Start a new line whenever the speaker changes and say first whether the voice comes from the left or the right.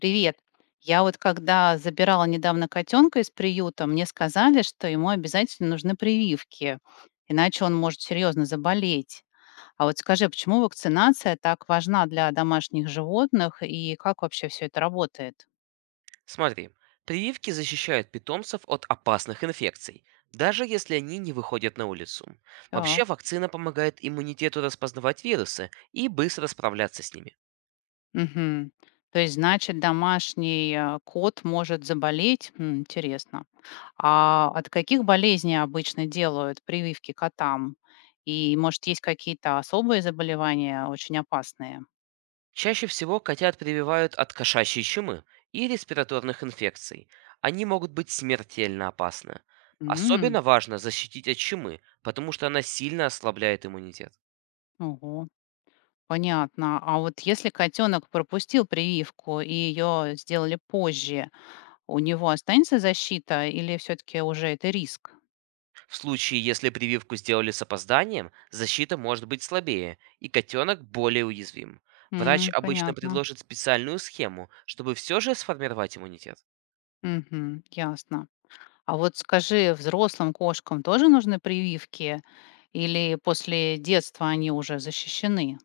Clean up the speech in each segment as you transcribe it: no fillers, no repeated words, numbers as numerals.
left: Привет. Я вот когда забирала недавно котенка из приюта, мне сказали, что ему обязательно нужны прививки, иначе он может серьезно заболеть. А вот скажи, а почему вакцинация так важна для домашних животных и как вообще все это работает?
right: Смотри, прививки защищают питомцев от опасных инфекций, даже если они не выходят на улицу. Вообще
left: Так.
right: вакцина помогает иммунитету распознавать вирусы и быстро справляться с ними.
left: Мгм. То есть, значит, домашний кот может заболеть? М, интересно. А от каких болезней обычно делают прививки котам? И, может, есть какие-то особые заболевания, очень опасные?
right: Чаще всего котят прививают от кошачьей чумы и респираторных инфекций. Они могут быть смертельно опасны.
left: М,
right: Особенно важно защитить от чумы, потому что она сильно ослабляет иммунитет.
left: ого, понятно. А вот если котенок пропустил прививку и ее сделали позже, у него останется защита или все-таки уже это риск?
right: В случае, если прививку сделали с опозданием, защита может быть слабее, и котенок более уязвим. Врач
left: М,
right: обычно
left: понятно.
right: предложит специальную схему, чтобы все же сформировать иммунитет.
left: Мгм, ясно. А вот скажи, взрослым кошкам тоже нужны прививки или после детства они уже защищены?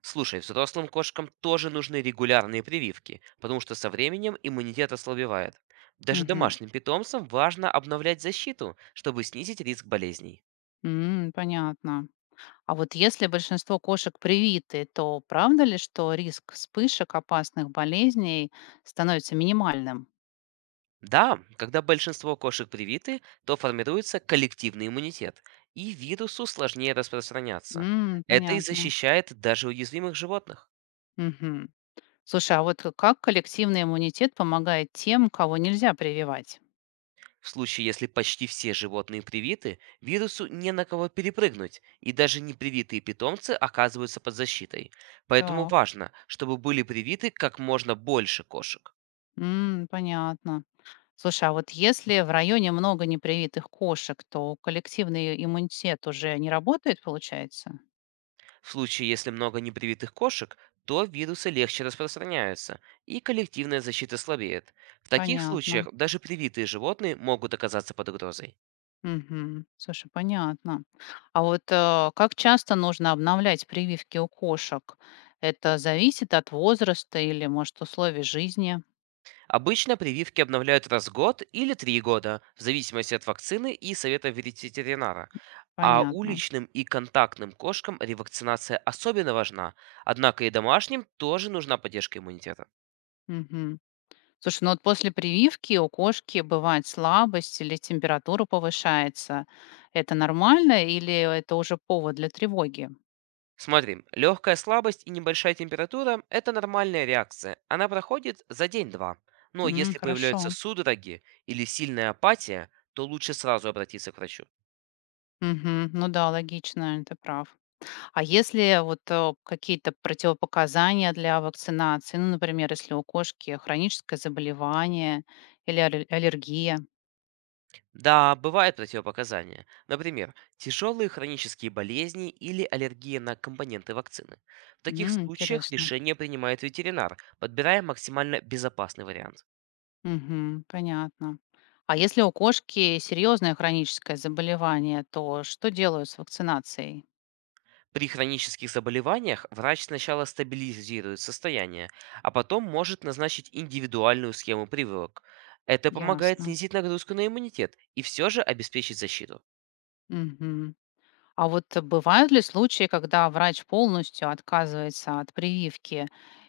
right: Слушай, взрослым кошкам тоже нужны регулярные прививки, потому что со временем иммунитет ослабевает. Даже
left: Мгм.
right: домашним питомцам важно обновлять защиту, чтобы снизить риск болезней.
left: М, понятно. А вот если большинство кошек привиты, то правда ли, что риск вспышек опасных болезней становится минимальным?
right: Да, когда большинство кошек привиты, то формируется коллективный иммунитет, и вирусу сложнее распространяться.
left: М,
right: Это и
left: понятно.
right: защищает даже уязвимых животных.
left: Мгм. Слушай, а вот как коллективный иммунитет помогает тем, кого нельзя прививать?
right: В случае, если почти все животные привиты, вирусу не на кого перепрыгнуть, и даже непривитые питомцы оказываются под защитой. Поэтому
left: Так.
right: важно, чтобы были привиты как можно больше кошек.
left: М, понятно. Слушай, а вот если в районе много непривитых кошек, то коллективный иммунитет уже не работает, получается?
right: В случае, если много непривитых кошек, то вирусы легче распространяются, и коллективная защита слабеет. В таких случаях
left: Понятно.
right: даже привитые животные могут оказаться под угрозой.
left: Мгм. Слушай, понятно. А вот как часто нужно обновлять прививки у кошек? Это зависит от возраста или, может, условий жизни?
right: Обычно прививки обновляют раз в год или три года, в зависимости от вакцины и совета ветеринара. А
left: Понятно.
right: уличным и контактным кошкам ревакцинация особенно важна, однако и домашним тоже нужна поддержка иммунитета.
left: Мгм. Слушай, ну вот после прививки у кошки бывает слабость или температура повышается. Это нормально или это уже повод для тревоги?
right: Смотри, легкая слабость и небольшая температура – это нормальная реакция. Она проходит за день-два. Но
left: М,
right: если появляются
left: хорошо.
right: судороги или сильная апатия, то лучше сразу обратиться к врачу.
left: Мгм. Ну да, логично, ты прав. А если вот какие-то противопоказания для вакцинации, ну, например, если у кошки хроническое заболевание или аллергия?
right: Да, бывают противопоказания. Например, тяжелые хронические болезни или аллергия на компоненты вакцины. В таких
left: М,
right: случаях
left: интересно.
right: решение принимает ветеринар, подбирая максимально безопасный вариант.
left: Мгм, понятно. А если у кошки серьезное хроническое заболевание, то что делают с вакцинацией?
right: При хронических заболеваниях врач сначала стабилизирует состояние, а потом может назначить индивидуальную схему прививок. Это помогает
left: Ясно.
right: снизить нагрузку на иммунитет и все же обеспечить защиту.
left: Мгм. А вот бывают ли случаи, когда врач полностью отказывается от прививки,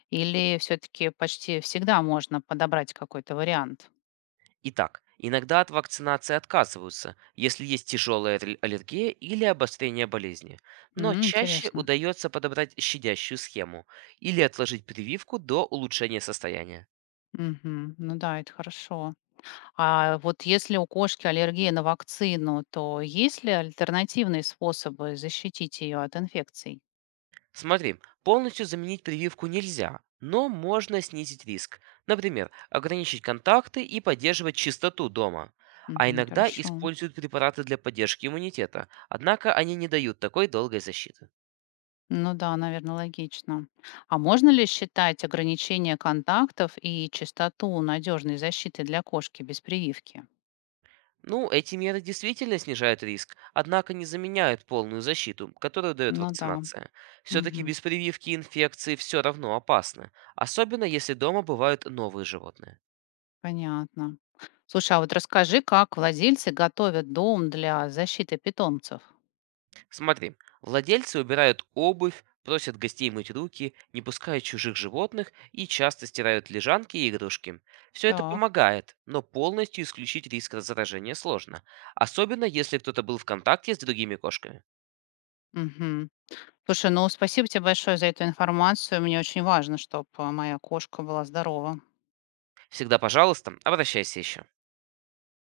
left: или все-таки почти всегда можно подобрать какой-то вариант?
right: Итак, иногда от вакцинации отказываются, если есть тяжелая аллергия или обострение болезни. Но
left: М,
right: чаще
left: интересно.
right: удается подобрать щадящую схему или отложить прививку до улучшения состояния.
left: Мгм. Ну да, это хорошо. А вот если у кошки аллергия на вакцину, то есть ли альтернативные способы защитить ее от инфекций?
right: Смотри, полностью заменить прививку нельзя, но можно снизить риск. Например, ограничить контакты и поддерживать чистоту дома. А
left: Мгм.
right: иногда
left: Хорошо.
right: используют препараты для поддержки иммунитета, однако они не дают такой долгой защиты.
left: Ну да, наверное, логично. А можно ли считать ограничение контактов и частоту надежной защиты для кошки без прививки?
right: Ну, эти меры действительно снижают риск, однако не заменяют полную защиту, которую дает
left: Ну да.
right: вакцинация. Все-таки
left: Мгм,
right: без прививки инфекции все равно опасны, особенно если дома бывают новые животные.
left: понятно. Слушай, а вот расскажи, как владельцы готовят дом для защиты питомцев?
right: Смотри, владельцы убирают обувь, просят гостей мыть руки, не пускают чужих животных и часто стирают лежанки и игрушки. Все это
left: Так.
right: помогает, но полностью исключить риск заражения сложно, особенно если кто-то был в контакте с другими кошками.
left: Мгм. Слушай, ну спасибо тебе большое за эту информацию. Мне очень важно, чтобы моя кошка была здорова.
right: Всегда, пожалуйста, обращайся еще.